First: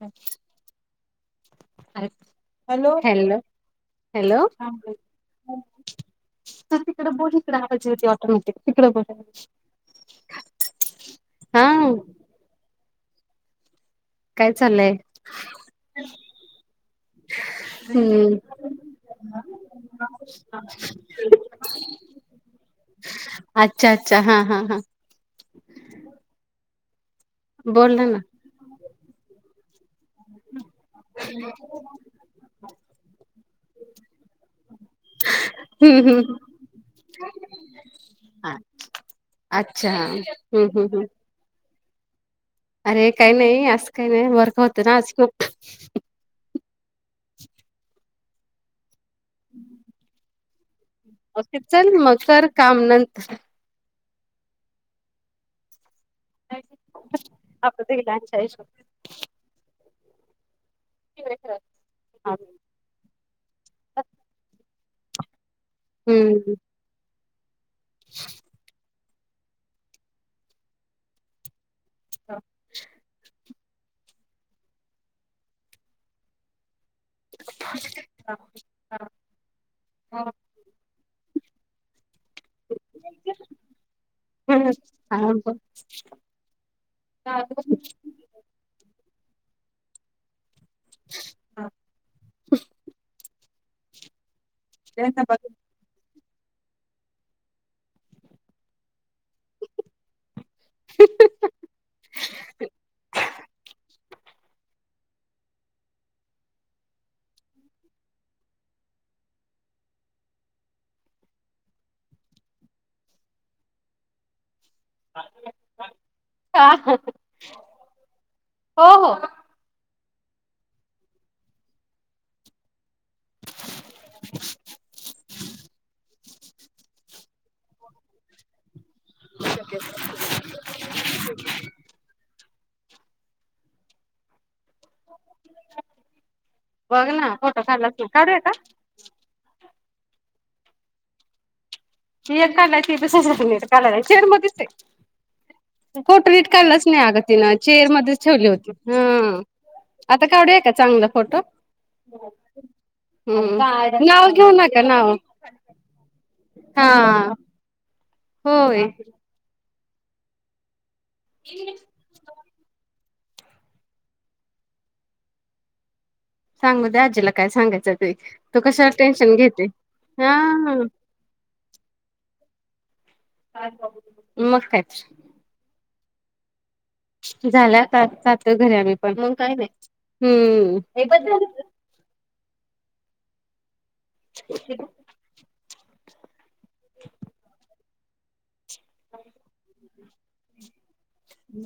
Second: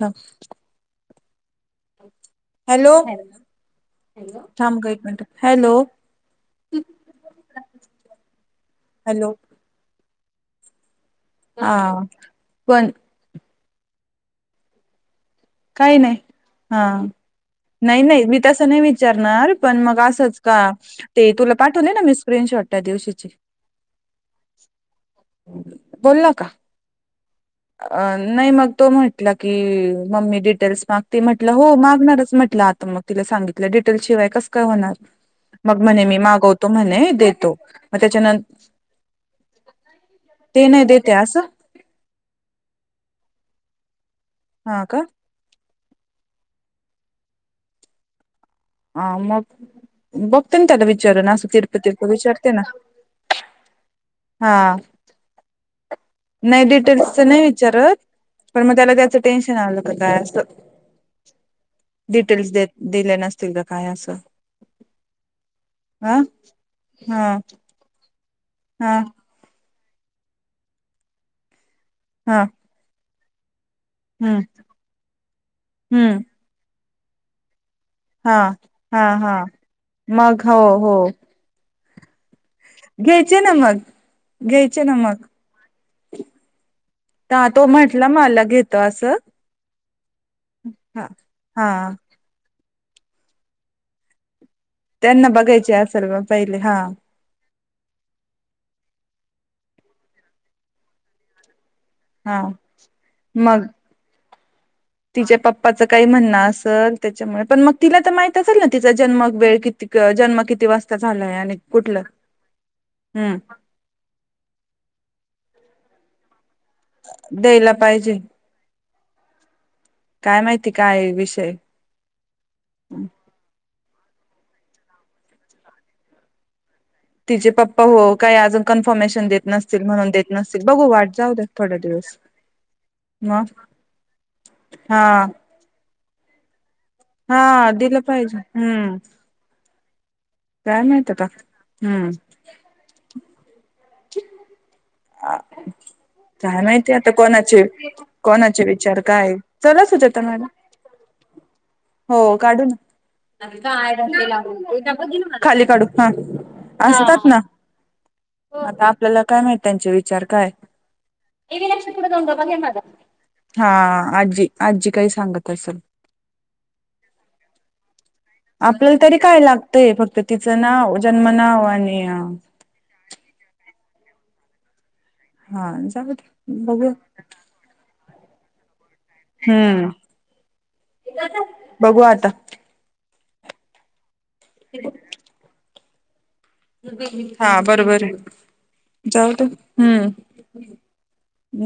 हा hello hello थांब ग एक मिनिट हॅलो तर तिकडें बोल हिकडं आवाज येतोय ऑटोमॅटिक तिकडे बोला हॅलो हा पण काय चाललंय काही नाही हा नाही नाही हम्म मी तसं नाही विचारणार पण मग असंच का ते तुला पाठवले ना मी स्क्रीनशॉट त्या दिवशीची अच् अच्छा हा हा हा बोलला का? बोला ना नाही मग तो म्हटला की मम्मी डिटेल्स मागते म्हटलं हो मागणारच म्हटलं आता मग तिला सांगितलं डिटेल्स शिवाय कस काय होणार? मग म्हणे हम्म मी हम्म मागवतो म्हणे देतो मग त्याच्यानंत अच्छा हुं हुं हुं देते असं अरे काही नाही असं काही नाही वर्क होतं हा ना का आज खूप ह मग बघते ना त्याला वी विचरण असं ओके चल तिरपतिरपं मग कर विचारते ना काम नंतर हा नाही डिटेल्सच नाही आपलं ते विचारत लहानच्या पण मग आयुष्यात त्याला त्याचं टेन्शन आलं का काय असं डिटेल्स देत [unintelligible] दिले नसतील का काय असं हं हम्म हा [unintelligible] हां हा हुं हुं [unintelligible] हा हा हा मग हो हो घ्यायचे ना मग हुं घ्यायचे ना मग आम्हीपण तो म्हटला मला घेतो असं हा हा ह त्यांना बघायचे असेल मग पहिले हा [unintelligible] हा मग तिच्या पप्पाचं काही म्हणणं असल त्याच्यामुळे पण मग तिला तर माहित असेल ना तिचा जन्म वेळ किती त जन्म किती वाजता झालाय आणि कुठलं? [unintelligible] हुं ह हो द्यायला पाहिजे हो काय माहिती काय आहे विषय [unintelligible] तिचे पप्पा हो काय अजून क्फर्मेशन देत नसतील म्हणून देत नस बघू वाट जाऊ दे थोड दिवस. म हा. बघ ना फोटो हा काढलाच दिलं ना पाहिजे काढूया का हम्म. काय माहित आता हम्म ती एक कलायची ब कायचेर मग दिसते. फोटो नीट काय काढलाच माहिती नाही आता अग तिनं कोणाचे चेअर मध्येच ठेवली कोणाचे होती. विचार काय हम्म चला सुजाता आता मॅडम कावड आहे का चांगलं? फोटो हो काढून हम्म नाव ना. घेऊ नका नाव खाली काढू हां असतात हा. ना. आता होय आपल्याला काय माहित त्यांचे विचार काय. हा आजी आजी काही सांगत असेल. सांगू द्या आजीला काय सांगायचं ते. तू कशाला आपल्याला तरी टेन्शन काय घेते. लागतंय फक्त हा तिचं नाव जन्म नाव आणि. मग काय. हा जाऊया की बघूया. झालं आता जातोय घरी आम्ही पण मग काय नाही हम्म हुं बघू आता [unintelligible] हा बरोबर जाऊ दे हम्म.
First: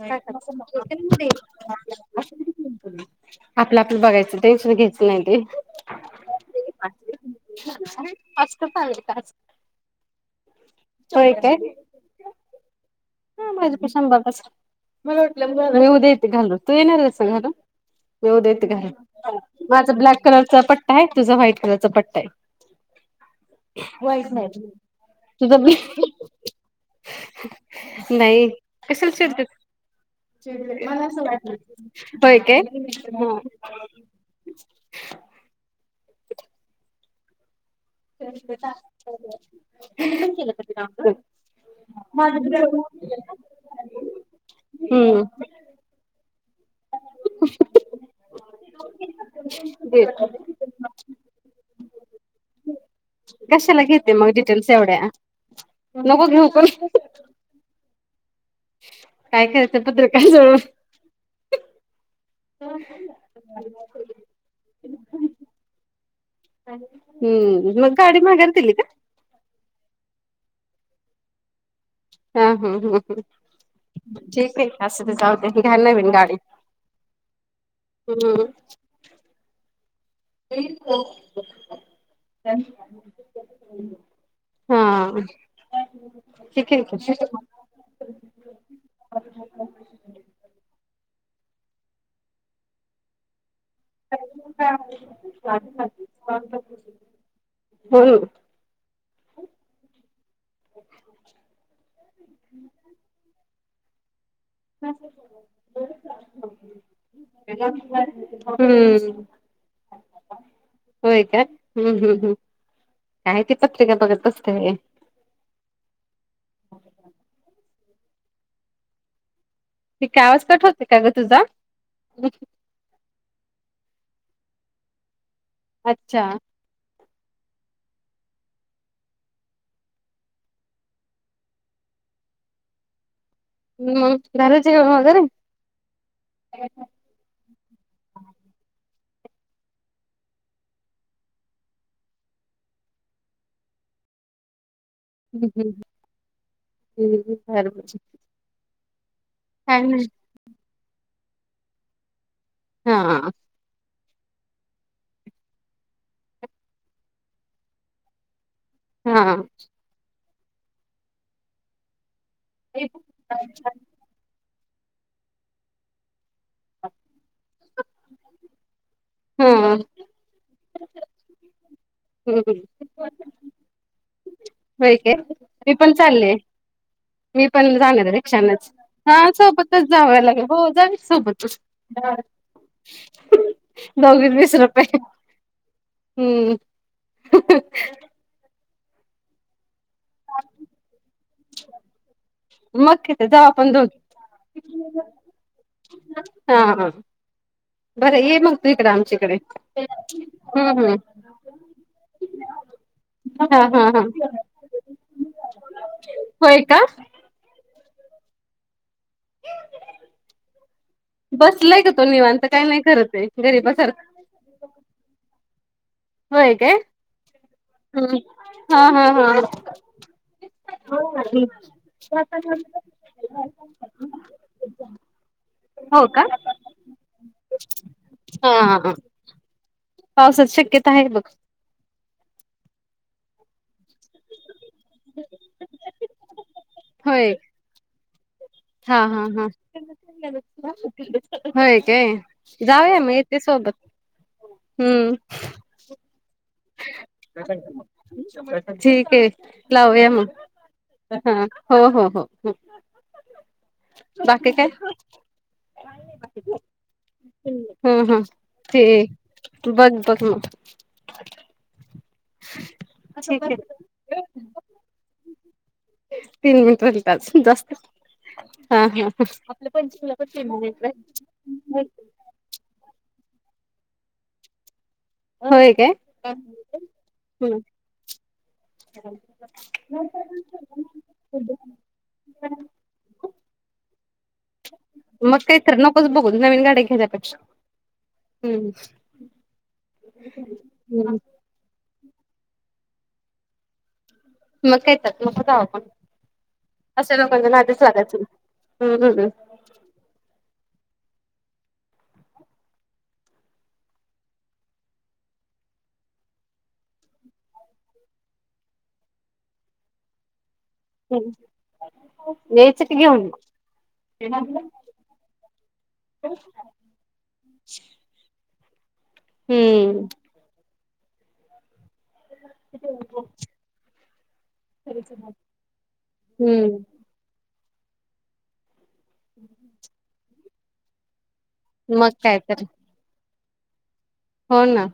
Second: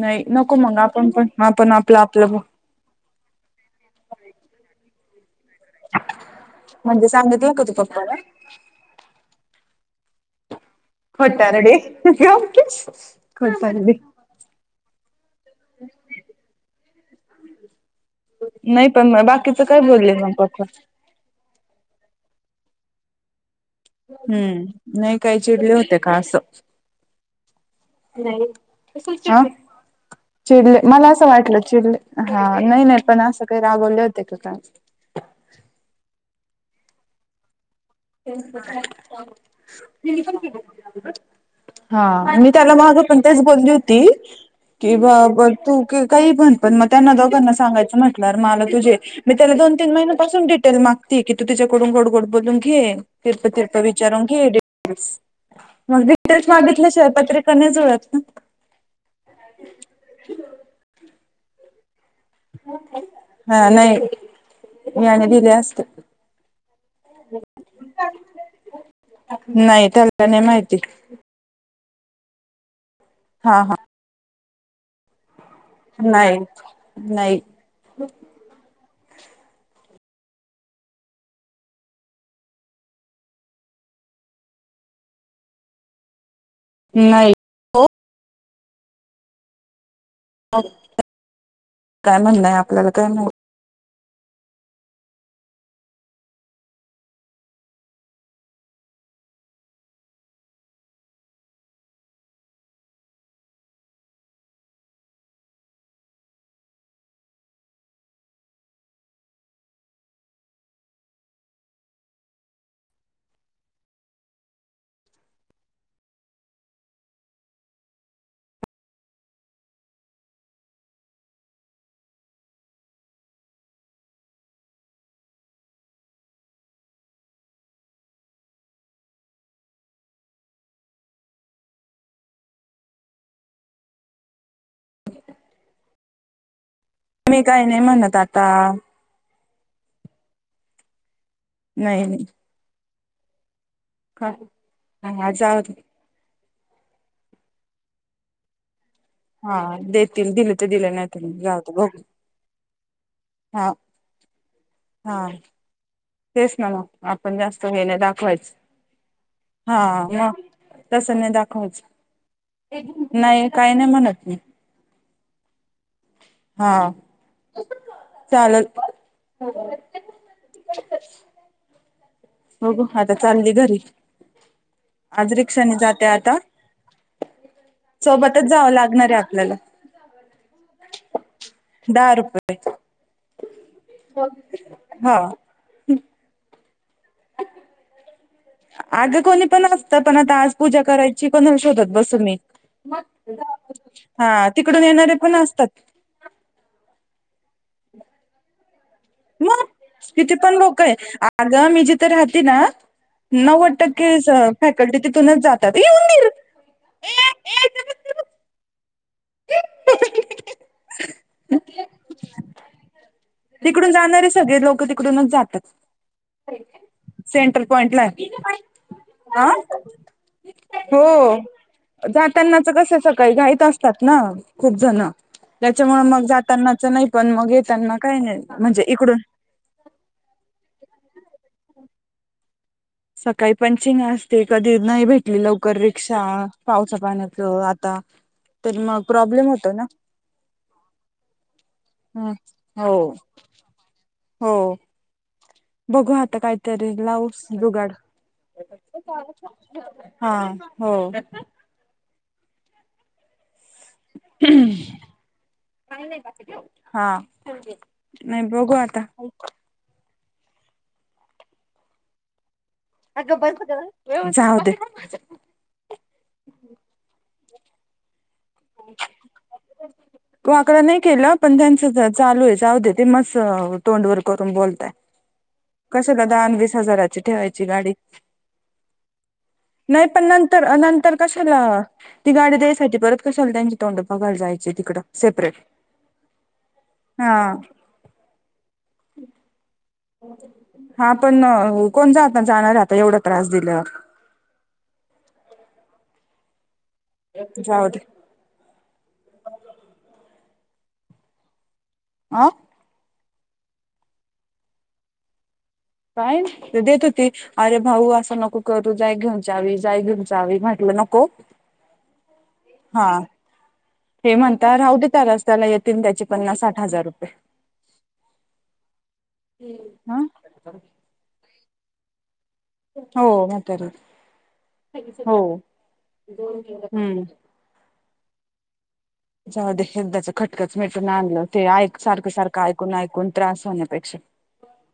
नाही नको मग आपण पण आपण आपलं आपलं मग आपलं आपलं बघायचं टेन्शन घ्यायच नाही ते. म्हणजे सांगितलं का तू पप्पाला पास् पाल का होय काय खोटारडे गप्प. हा माझ्या प शंबा मी उद्या येते घालू तू येणार कस घालून? मऊ देत घर नाही पण मग बाकीचं काय माझा बोलले ब्लॅक मग कलरचा पप्पा पट्टा आहे तुझा व्हाईट कलरचा पट्टा आहे. वाईट नाही हम्म नाही काही तुझं चिडले मी होते का असं नाही कशाला हा चिडते. चिडले मला असं वाट वाटलं चिडले होय हा काय. नाही नाही पण असं काही रागवले होते का काय ते हा मी त्याला माध पण तेच बोलली होती की बा हम्म ब तू. काही पण पण मग त्यांना दोघांना सांगायचं म्हटल्यार मला तुझे. मी त्याला दो तीन महिन्यापासून डिटेल मागते की तू तिच्याकडून गोड गोड बोलून घे [unintelligible] नय कशाला घेते मग डिटेल्स एवढ्या नको घेऊ पण जुळत ना. काय करायचं पत्र काय सोडव. हा नाही मीने दिले असते. हम्म मग गाडी माघर दिली का? नाही त्याला नाही माहिती. हम्म हम्म हम्म हम्म हा हा ठीक आहे असं तर जाऊ दे घ्या नवीन गाडी नाही नाही हम्म. [unintelligible] हा ठीक आहे. नाही काय म्हणणय आपल्याला काय म्हण. [unintelligible] म हम्म होय का हम्म हम्म हम् कायती पत्रिका बघत बसते. आवाज कठ होतय का ग तुझा अच्छा हम्म घरचीत र मी काही नाही म्हणत आता नाही नाही काय हम्म जाऊ दे हम् हम्र हा देतील दिले तर दिले नाही जाऊत बघ हा ह हा हा तेच ना मग आपण जास्त हेणे दाखवायच हा हा मग तस नाही दाखवच नाही काही नाही म्हणत नाही हा चाल हा हम् बघू आता चालली घरी होय काय आज मी रिक्षाने पण जाते चाललय आता मी पण जाणार आहे सोबतच रिक्षाच जावं लागणार हा आहे आपल्याला सोबतच जाव लागेल भा जावे सोबतच. दहा रुपये. दोघ वीस रुपये हा हम्म आगं कोणी पण असतं पण आता आज पूजा करायची कोणाला शोधत बसून मी. मग तिथे जाऊ आपण दोघी हा तिकडून येणारे पण असतात. हा हा बरं ये मग तु इकडे आमची मग तितीे पण लोक आहे आग मीजीत राहते ना हा नव्वद हा हा टक्के फॅकल्टी तिथूनच जातात य का एक बसला का तो निवांत काय नाही करत गरीबासारख नाही सगळे लोक ते तिकडूनच जातात होये सेंट्रल पॉइंटला हा हा हो जातानाच कस सकाळी घाईत असतात ना खूप जण त्याच्यामुळे हो का मग जातानाच नाही पण मग येताना काही नाही हा हा म्हणजे हा इकड पावसात शक्यता आहे बघ सकाळी पंचिंग असते कधी नाही भेटली लवकर रिक्षा पावसा होय पाण्याच आता तर हा मग हा हा प्रॉब्लेम होतो ना होय काय ह हो जाऊया मग येथे सोबत हो हम्म बघू आता काय तरी लावु जुगाड ठीक आहे लावूया मग हा हो हा हो हो हो हो बाकी काय हा हम्म हम्म नाही बघू आता ठीक बघ बघ म अग ठीक आहे बरत तीन मिनट रालतच जास्त हा हा ह आपल्या पंच मुला आकडा पण नाही केला पण त्यांचं चालू आहे जाऊ दे ते मस् तोंडवर करून बोलताय होय काय कस कदाान वीस हजाराची ठेवायची गाडी हम् नाही पण नंतर नंतर कशाला ती गाडी द्यायसाठी परत कशाला त्यांची तोंड पकय जायची तिकडं मग सेपरेट काहीत नकोच बघू नवीन गाडी्या हा घ्याल्यापेक्षा हम्म हा मग पण कोण जा आता जाणार आता एवढा त्रास दिलावर मग का येतात मग जाव पण अशा लोकांच नातच जाऊ दे वागाच् आ काय ते देत होती अरे भाऊ असं नको करू जाय घेऊन जावी जाय घेऊन जावी माहिती हम् येचकी हा घ उन हे म्हणता राह दे त्या रस् त्याला येतील त्याचे पन्नास साठ हजार रुपये हम्म हा ह हो म हो हम्म जाऊ दे हेदाचं खटकच मिटून आणलं ते ऐक मग सारखं काय सारखं तर ऐकून ऐकून त्रास होण्यापेक्षा हो ना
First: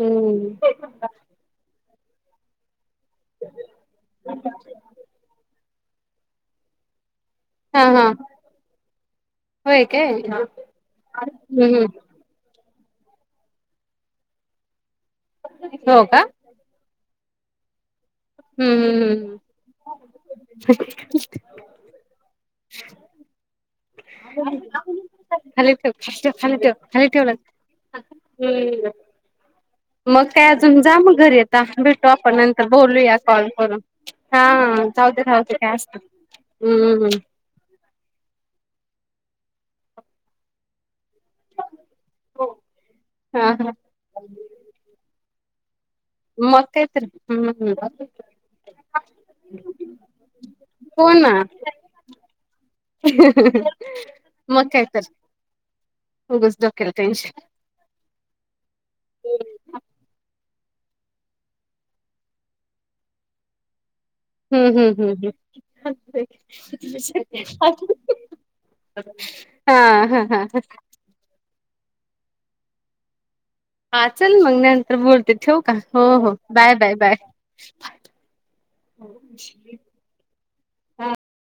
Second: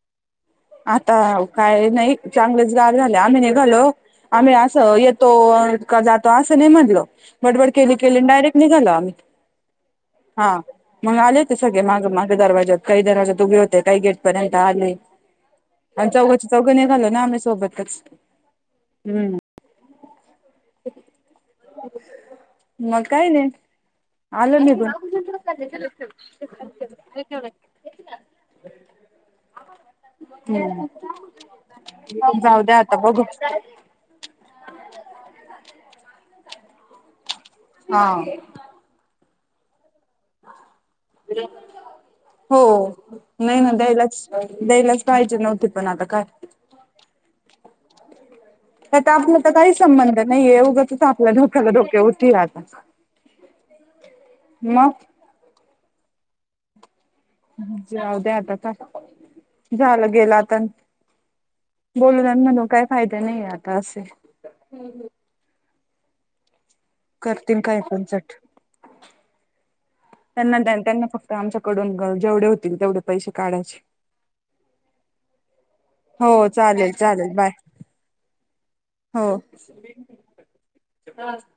हम्म आता काय नाही चांगलेच गार झाले आम्ही निघालो आम्ही अस येतो जातो असं नाही म्हटल बडबड हा केली हा केली डायरेक्ट निघालो आम्ही होय काय हम्म हा मग आले ते सगळे हम्म माग माग दरवाज्यात काही दराजात त उभे होते काही गेट पर्यंत आले हो आणि का चौघाची चौघं निघालो ना आम्ही सोबतच हम्म हम्म हम्म हम् मग काय नाही आलो निघ खाली ठेव खाली ठेव खाली ठेव खाली ठेवलं हम्म मग काय अजून जा म घरी येता भेटू आपण जाऊ नंतर द्या आता बोलूया बघू कॉल करून हा. चते सते जास्त हम्मम हम्. हा. हो हा नाही हा म्हण द यालाच द्यायलाच पाहिजे नव्हते पण आता काय? मक्यत हम्. तर आपण तर काही संबंध नाहीये उगंच आपल्या धोक्याला डोक्या उती राहतात. मकयतल गुसदोकेल टेनशन जाऊ द्या आता तर झालं गेलं आता बोलून म्हणून काय फायदाे नाहीे आता असे. हम्म हम्म हम् करतील काय हम्. पण चट हा हा त्यांना हा. त्यांना फक्त आमच्याकडून जेवढे होतील तेवढे पैसे काढायचे. हा चल मग नंतर बोलते ठेव का हो हो बाय बाय बाय. हो. ह.